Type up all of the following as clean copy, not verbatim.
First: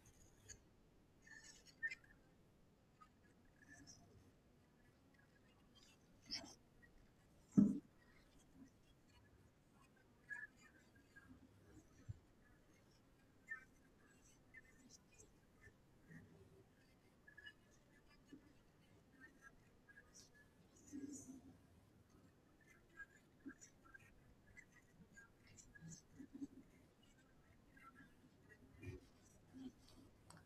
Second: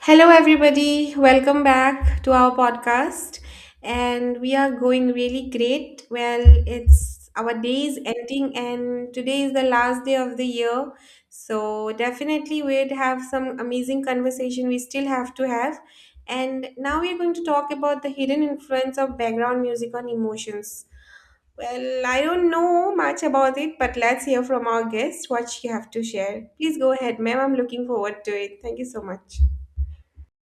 Hello, everybody. Welcome back to our podcast. And we are going really great. Well, it's our day is ending, and today is the last day of the year. So, definitely, we'd have some amazing conversation we still have to have. And now we're going to talk about the hidden influence of background music on emotions. Well, I don't know much about it, but let's hear from our guest what she have to share. Please go ahead, ma'am. I'm looking forward to it. Thank you so much.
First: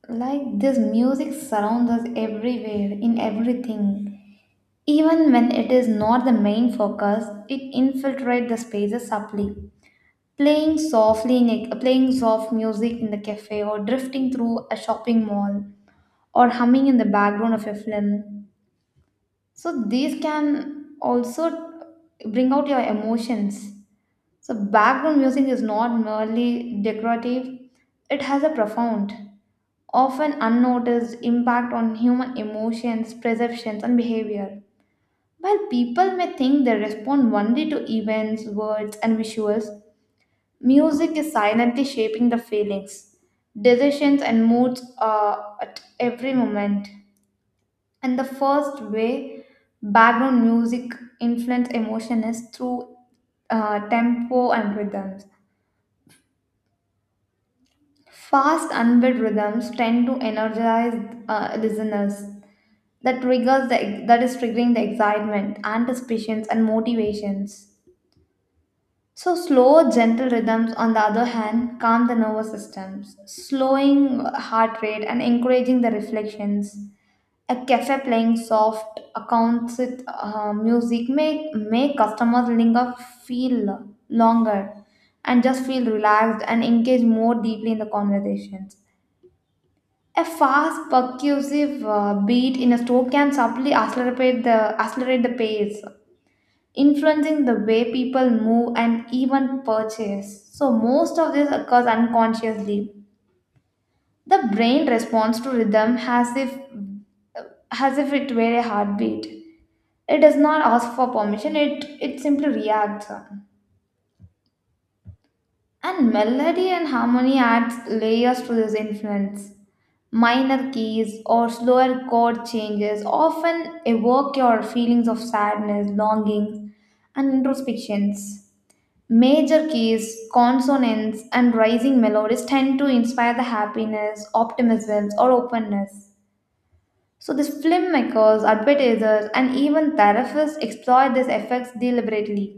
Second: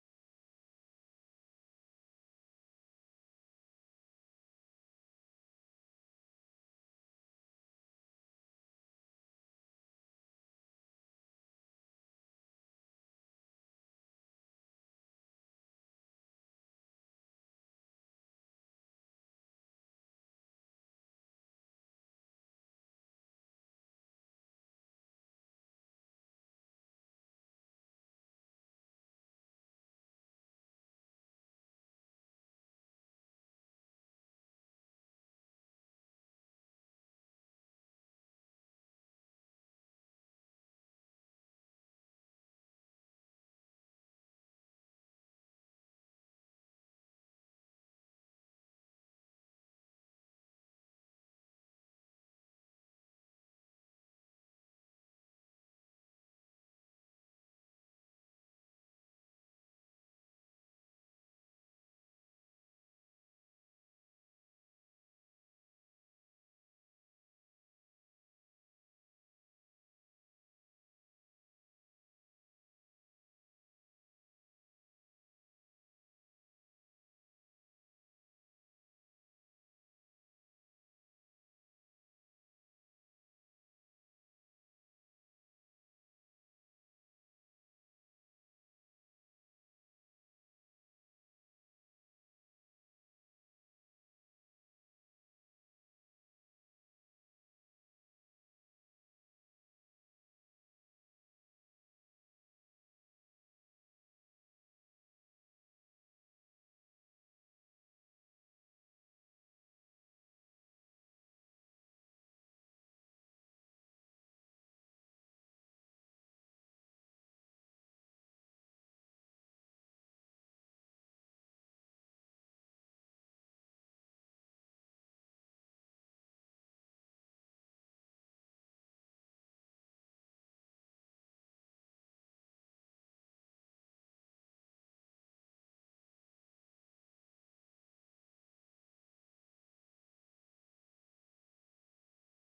Like this music surrounds us everywhere, in everything. Even when it is not the main focus, it infiltrates the spaces subtly. Playing softly playing soft music in the cafe, or drifting through a shopping mall, or humming in the background of a film. So these can also bring out your emotions. So background music is not merely decorative, it has a profound, often unnoticed impact on human emotions, perceptions, and behavior. While people may think they respond only to events, words, and visuals, music is silently shaping the feelings, decisions, and moods at every moment. And the first way background music influence emotion is through tempo and rhythms. Fast, unbeat rhythms tend to energize listeners, that is triggering the excitement, anticipations, and motivations. So slow, gentle rhythms, on the other hand, calm the nervous systems, slowing heart rate and encouraging the reflections. A cafe playing soft a concert music make customers linger, feel longer, and just feel relaxed and engage more deeply in the conversations. A fast, percussive beat in a stroke can subtly accelerate the pace, influencing the way people move and even purchase. So, most of this occurs unconsciously. The brain responds to rhythm as if it were a heartbeat. It does not ask for permission, it simply reacts. And melody and harmony adds layers to this influence. Minor keys or slower chord changes often evoke your feelings of sadness, longings, and introspections. Major keys, consonants, and rising melodies tend to inspire the happiness, optimism, or openness. So, these filmmakers, advertisers, and even therapists exploit these effects deliberately.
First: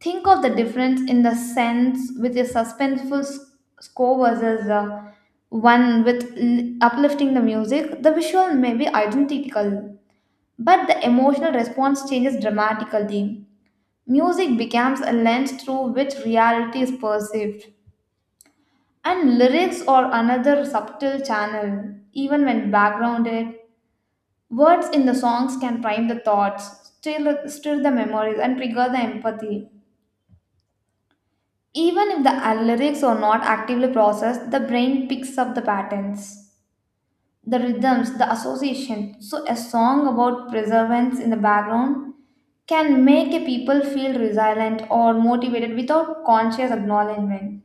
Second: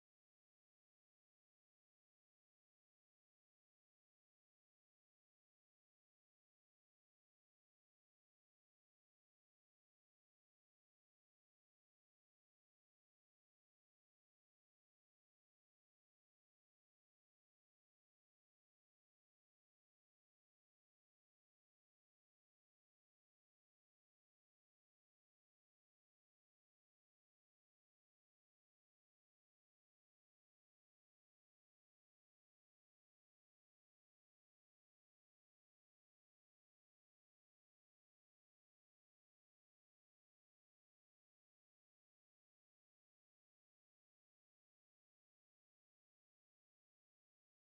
Think of the difference in the sense with a suspenseful score versus one with uplifting the music. The visual may be identical, but the emotional response changes dramatically. Music becomes a lens through which reality is perceived, and lyrics are another subtle channel, even when backgrounded. Words in the songs can prime the thoughts, stir the memories, and trigger the empathy. Even if the lyrics are not actively processed, the brain picks up the patterns, the rhythms, the associations. So, a song about perseverance in the background can make a people feel resilient or motivated without conscious acknowledgement.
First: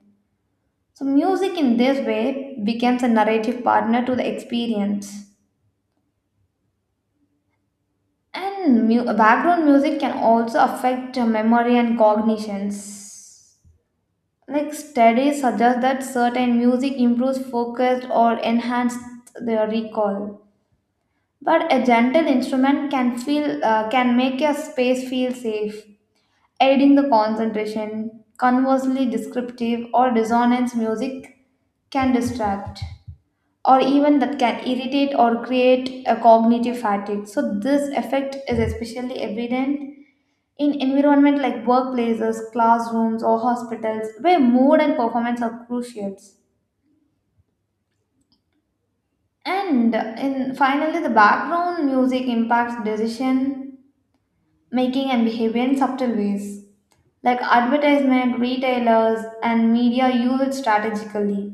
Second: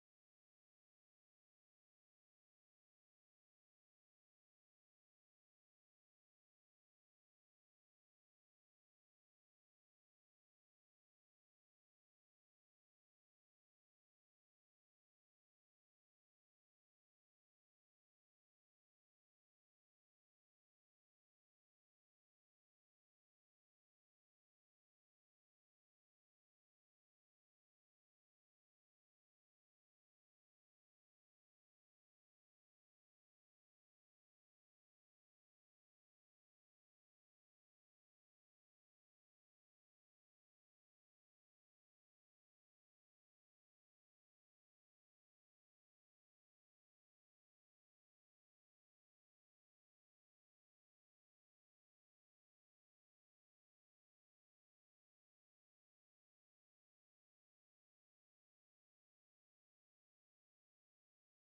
So, music in this way becomes a narrative partner to the experience. And background music can also affect memory and cognitions. Like studies suggest that certain music improves focus or enhances their recall. But a gentle instrument can make a space feel safe, aiding the concentration. Conversely, descriptive or dissonance music can distract or even that can irritate or create a cognitive fatigue. So this effect is especially evident in environment like workplaces, classrooms, or hospitals, where mood and performance are crucial. And in finally, the background music impacts decision making and behavior in subtle ways, like advertisement, retailers, and media use it strategically.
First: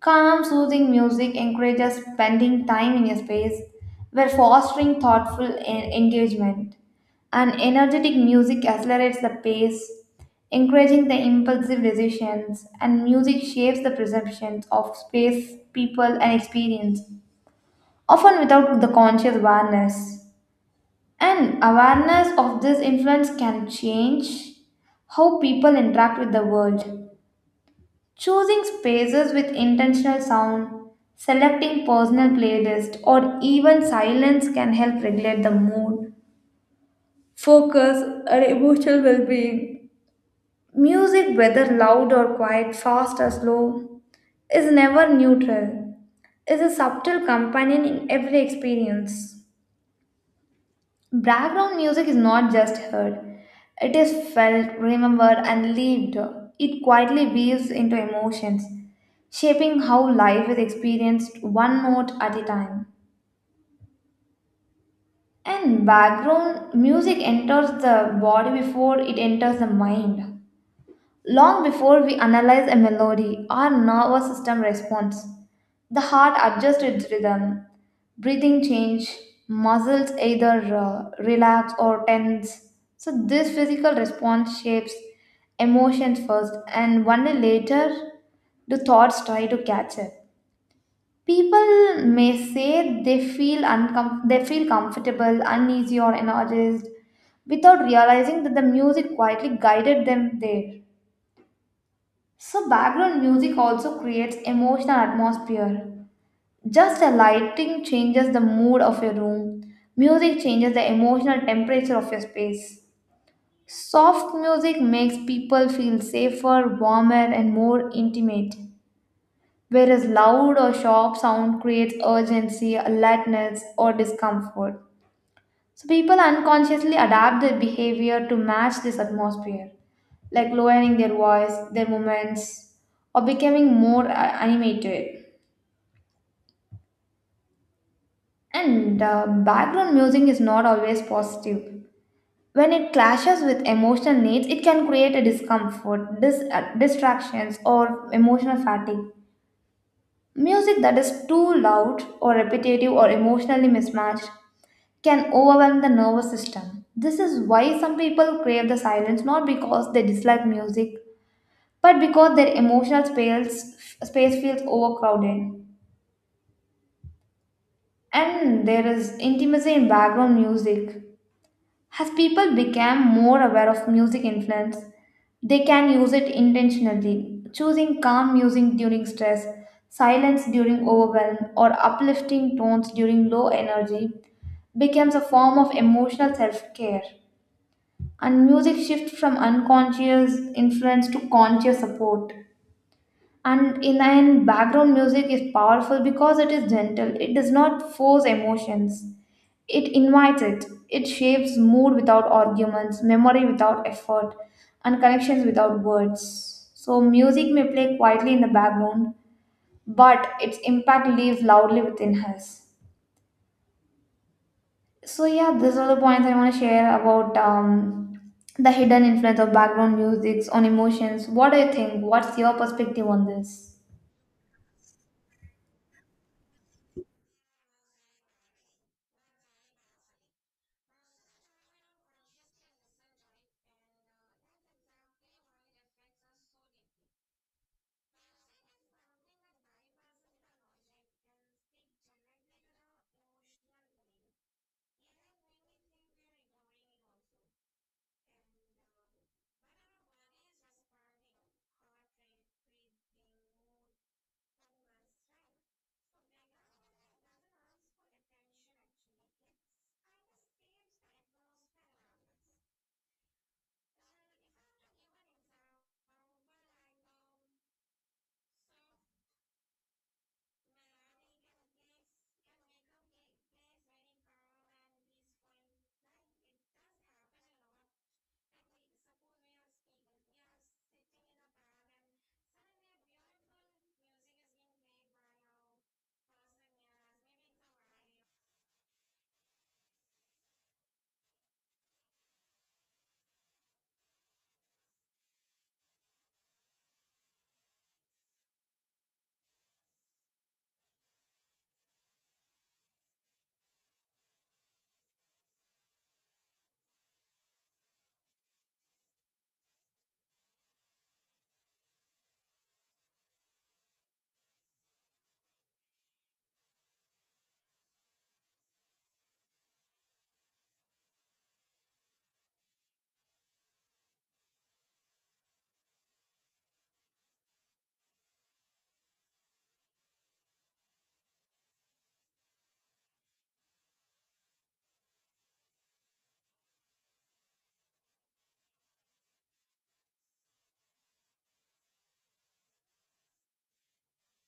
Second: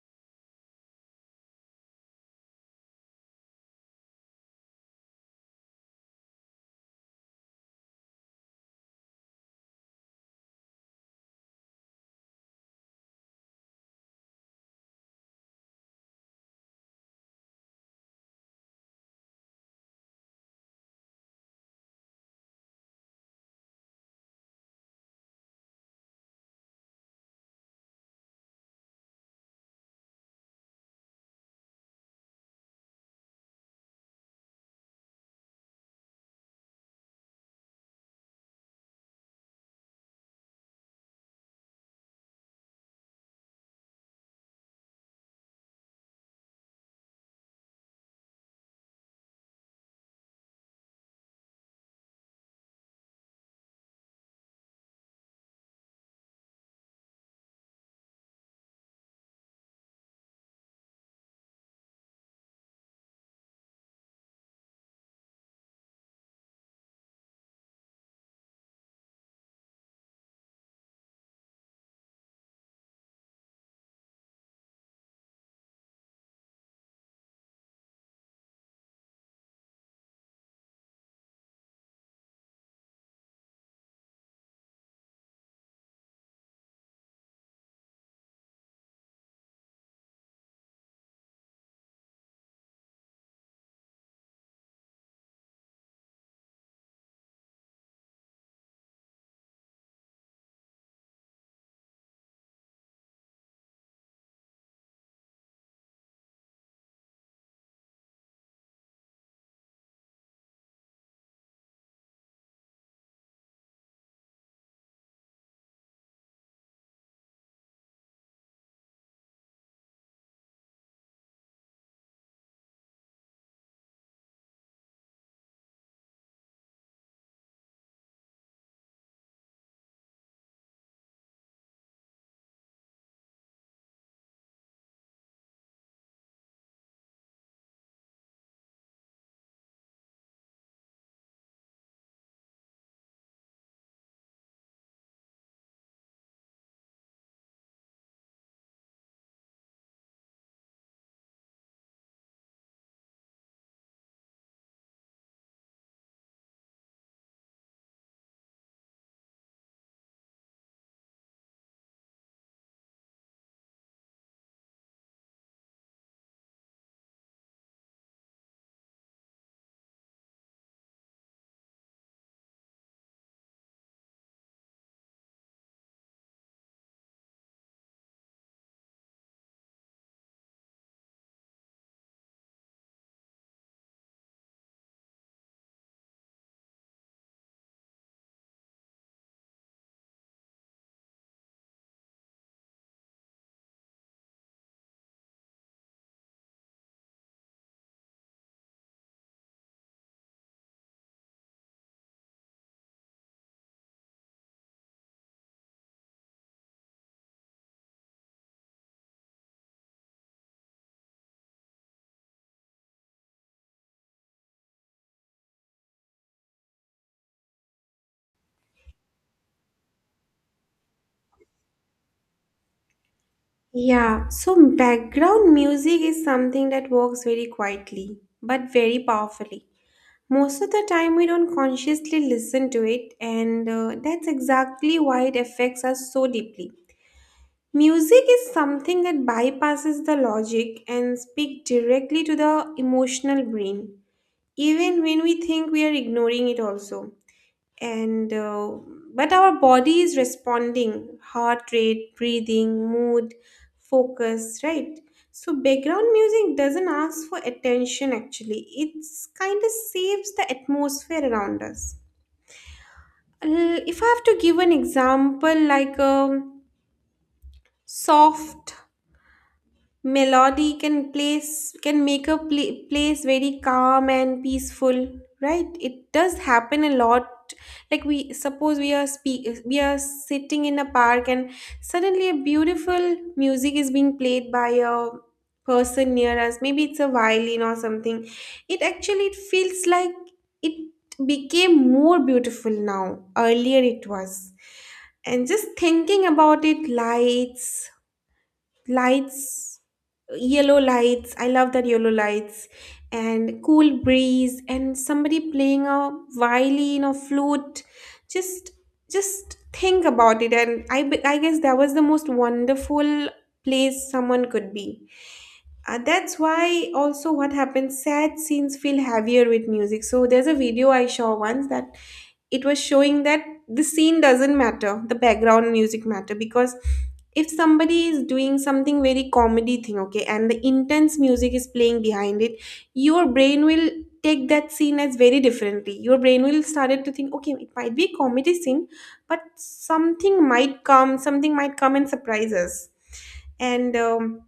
Calm, soothing music encourages spending time in a space where fostering thoughtful engagement. And energetic music accelerates the pace, encouraging the impulsive decisions, and music shapes the perceptions of space, people, and experience, often without the conscious awareness. And awareness of this influence can change how people interact with the world. Choosing spaces with intentional sound, selecting personal playlist, or even silence can help regulate the mood, focus, and emotional well-being. Music, whether loud or quiet, fast or slow, is never neutral. Is a subtle companion in every experience. Background music is not just heard, it is felt, remembered, and lived. It quietly weaves into emotions, shaping how life is experienced one note at a time. And background music enters the body before it enters the mind. Long before we analyze a melody, our nervous system responds. The heart adjusts its rhythm, breathing change, muscles either relax or tense. So this physical response shapes emotions first, and only later do thoughts try to catch up. People may say they feel comfortable, uneasy or energized without realizing that the music quietly guided them there. So background music also creates emotional atmosphere. Just a lighting changes the mood of a room. Music changes the emotional temperature of your space. Soft music makes people feel safer, warmer and more intimate, whereas loud or sharp sound creates urgency, alertness or discomfort. So people unconsciously adapt their behavior to match this atmosphere, like lowering their voice, their movements, or becoming more animated. And background music is not always positive. When it clashes with emotional needs, it can create a discomfort, distractions, or emotional fatigue. Music that is too loud or repetitive or emotionally mismatched can overwhelm the nervous system. This is why some people crave the silence, not because they dislike music but because their space feels overcrowded. And there is intimacy in background music. As people become more aware of music influence, they can use it intentionally, choosing calm music during stress, silence during overwhelm, or uplifting tones during low energy becomes a form of emotional self-care. And music shifts from unconscious influence to conscious support. And in the end, background music is powerful because it is gentle. It does not force emotions. It invites it. It shapes mood without arguments, memory without effort, and connections without words. So, music may play quietly in the background, but its impact lives loudly within us. So, yeah, these are the points I want to share about the hidden influence of background music on emotions. What do you think? What's your perspective on this? Yeah, so background music is something that works very quietly but very powerfully. Most of the time, we don't consciously listen to it, and that's exactly why it affects us so deeply. Music is something that bypasses the logic and speaks directly to the emotional brain, even when we think we are ignoring it, also and but our body is responding: heart rate, breathing, mood, focus, right? So background music doesn't ask for attention, actually. It's kind of saves the atmosphere around us. If I have to give an example, like a soft melody can place can make a place very calm and peaceful, right? It does happen a lot. Like, we suppose we are speak we are sitting in a park and suddenly a beautiful music is being played by a person near us, maybe it's a violin or something. It actually it feels like it became more beautiful now, earlier it was. And just thinking about it, lights lights yellow lights, I love that yellow lights and cool breeze and somebody playing a violin or flute. just just think about it and I guess that was the most wonderful place someone could be. Uh, that's why, also, what happens, sad scenes feel heavier with music. So there's a video I saw once that it was showing that the scene doesn't matter, the background music matter. Because if somebody is doing something very comedy thing, okay, and the intense music is playing behind it, your brain will take that scene as very differently. Your brain will started to think, okay, it might be a comedy scene, but something might come and surprise us. And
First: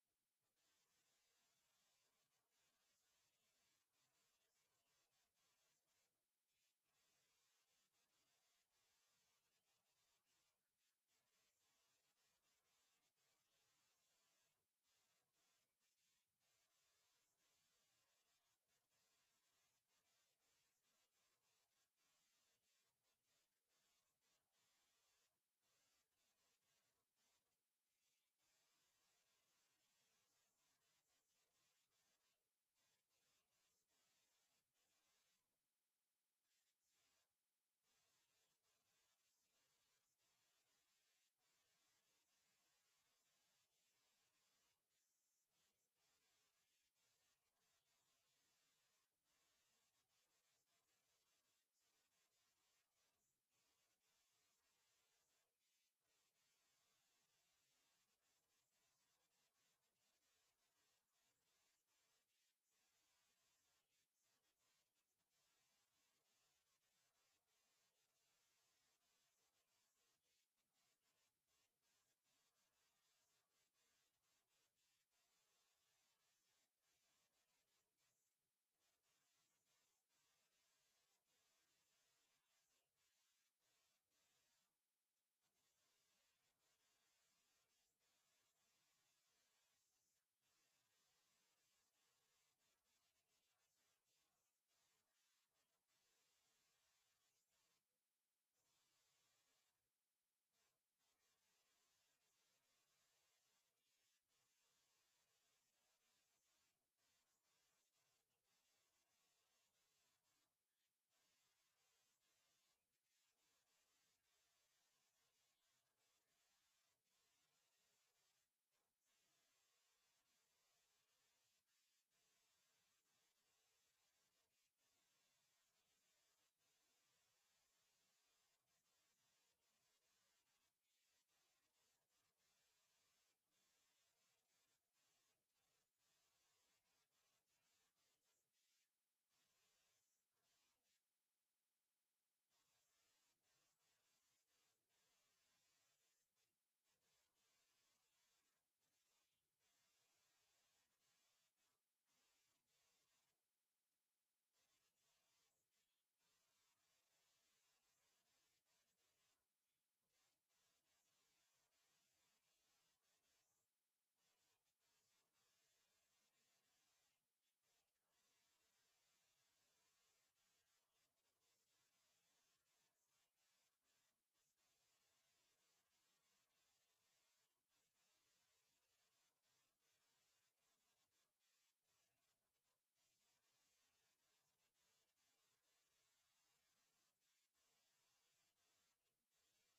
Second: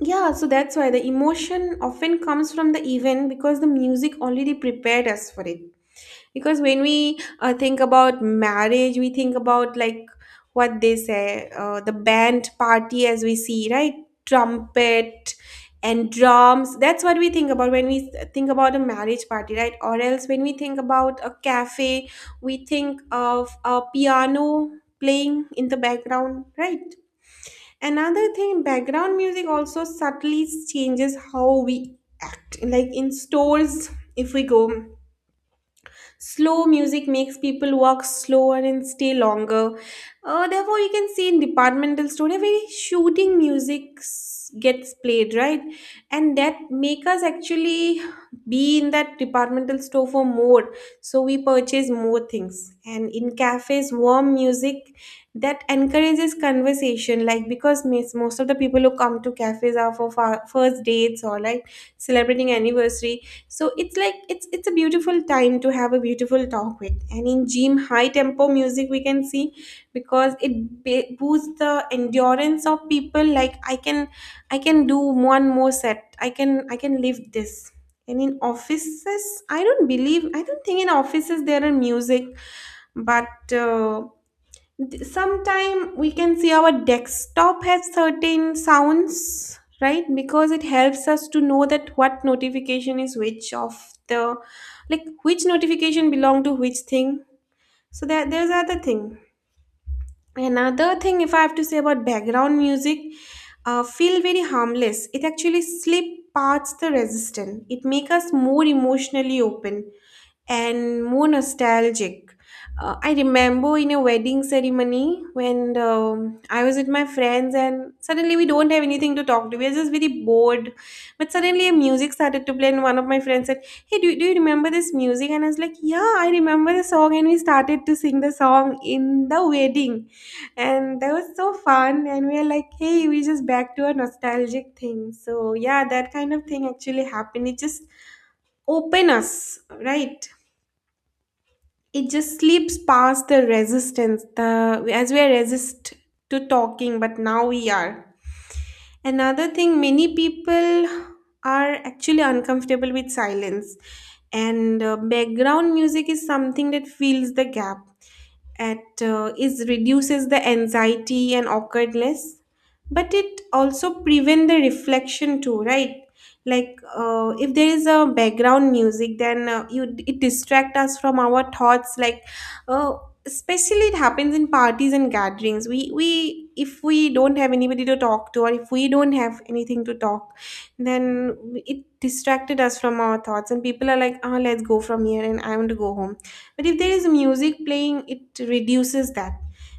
yeah, so that's why the emotion often comes from the event, because the music already prepared us for it. Because when we think about marriage, we think about, like, what they say, the band party, as we see, right? Trumpet and drums, that's what we think about when we think about a marriage party, right? Or else when we think about a cafe, we think of a piano playing in the background, right? Another thing, background music also subtly changes how we act. Like, in stores, if we go, slow music makes people walk slower and stay longer. Therefore, you can see in departmental store a very shooting music gets played, right? And that make us actually be in that departmental store for more, so we purchase more things. And in cafes, warm music that encourages conversation. Like, because most of the people who come to cafes are for first dates or like celebrating anniversary. So it's like it's a beautiful time to have a beautiful talk with. And in gym, high tempo music we can see, because it boosts the endurance of people. Like, I can I can do one more set, I can live this. And in offices, I don't believe, I don't think in offices there are music, but sometimes we can see our desktop has certain sounds, right? Because it helps us to know that what notification is, which of the, like, which notification belong to which thing. So that there's other thing. Another thing, if I have to say about background music, feel very harmless, it actually slip parts the resistance, it make us more emotionally open and more nostalgic. I remember in a wedding ceremony when I was with my friends, and suddenly we don't have anything to talk to. We are just very bored. But suddenly, a music started to play, and one of my friends said, "Hey, do you remember this music?" And I was like, "Yeah, I remember the song." And we started to sing the song in the wedding, and that was so fun. And we were like, "Hey, we just back to a nostalgic thing." So yeah, that kind of thing actually happened. It just open us, right? It just slips past the resistance, the as we are resist to talking, but now we are. Another thing, many people are actually uncomfortable with silence, and background music is something that fills the gap. It is reduces the anxiety and awkwardness, but it also prevent the reflection too, right? Like, if there is a background music, then you it distract us from our thoughts. Like, uh, especially it happens in parties and gatherings. We if we don't have anybody to talk to or if we don't have anything to talk, then it distracted us from our thoughts, and people are like, ah, let's go from here and I want to go home. But if there is music playing, it reduces that.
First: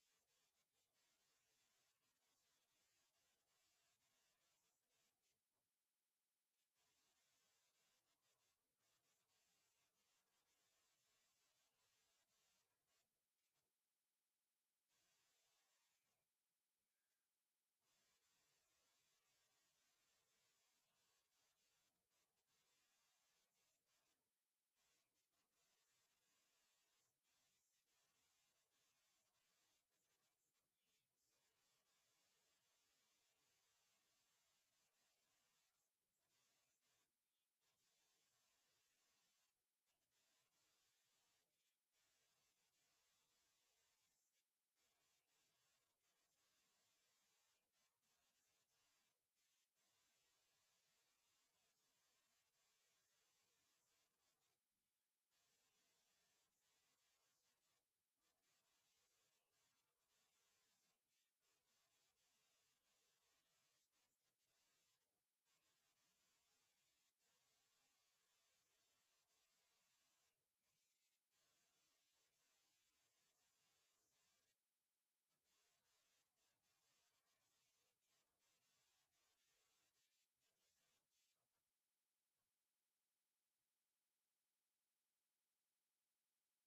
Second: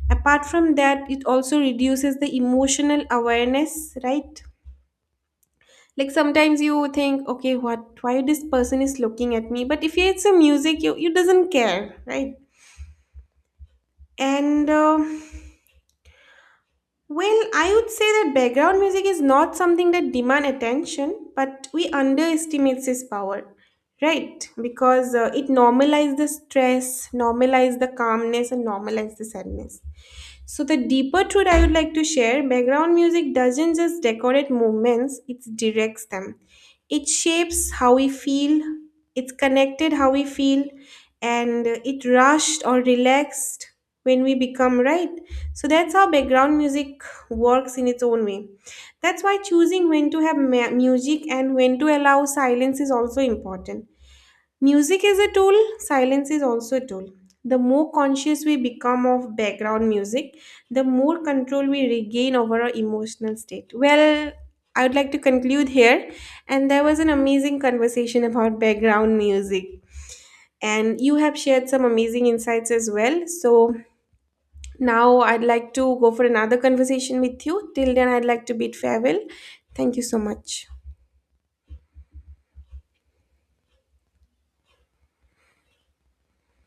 Apart from that, it also reduces the emotional awareness, right? Like, sometimes you think, okay, what, why this person is looking at me? But if it's a music, you doesn't care, right? And well, I would say that background music is not something that demand attention, but we underestimate its power, right? Because it normalize the stress, normalize the calmness, and normalize the sadness. So, the deeper truth I would like to share: background music doesn't just decorate movements, it directs them. It shapes how we feel, it's connected how we feel, and it rushed or relaxed when we become, right? So, that's how background music works in its own way. That's why choosing when to have music and when to allow silence is also important. Music is a tool, silence is also a tool. The more conscious we become of background music, the more control we regain over our emotional state. Well, I would like to conclude here. And there was an amazing conversation about background music. And you have shared some amazing insights as well. So now I'd like to go for another conversation with you. Till then, I'd like to bid farewell. Thank you so much.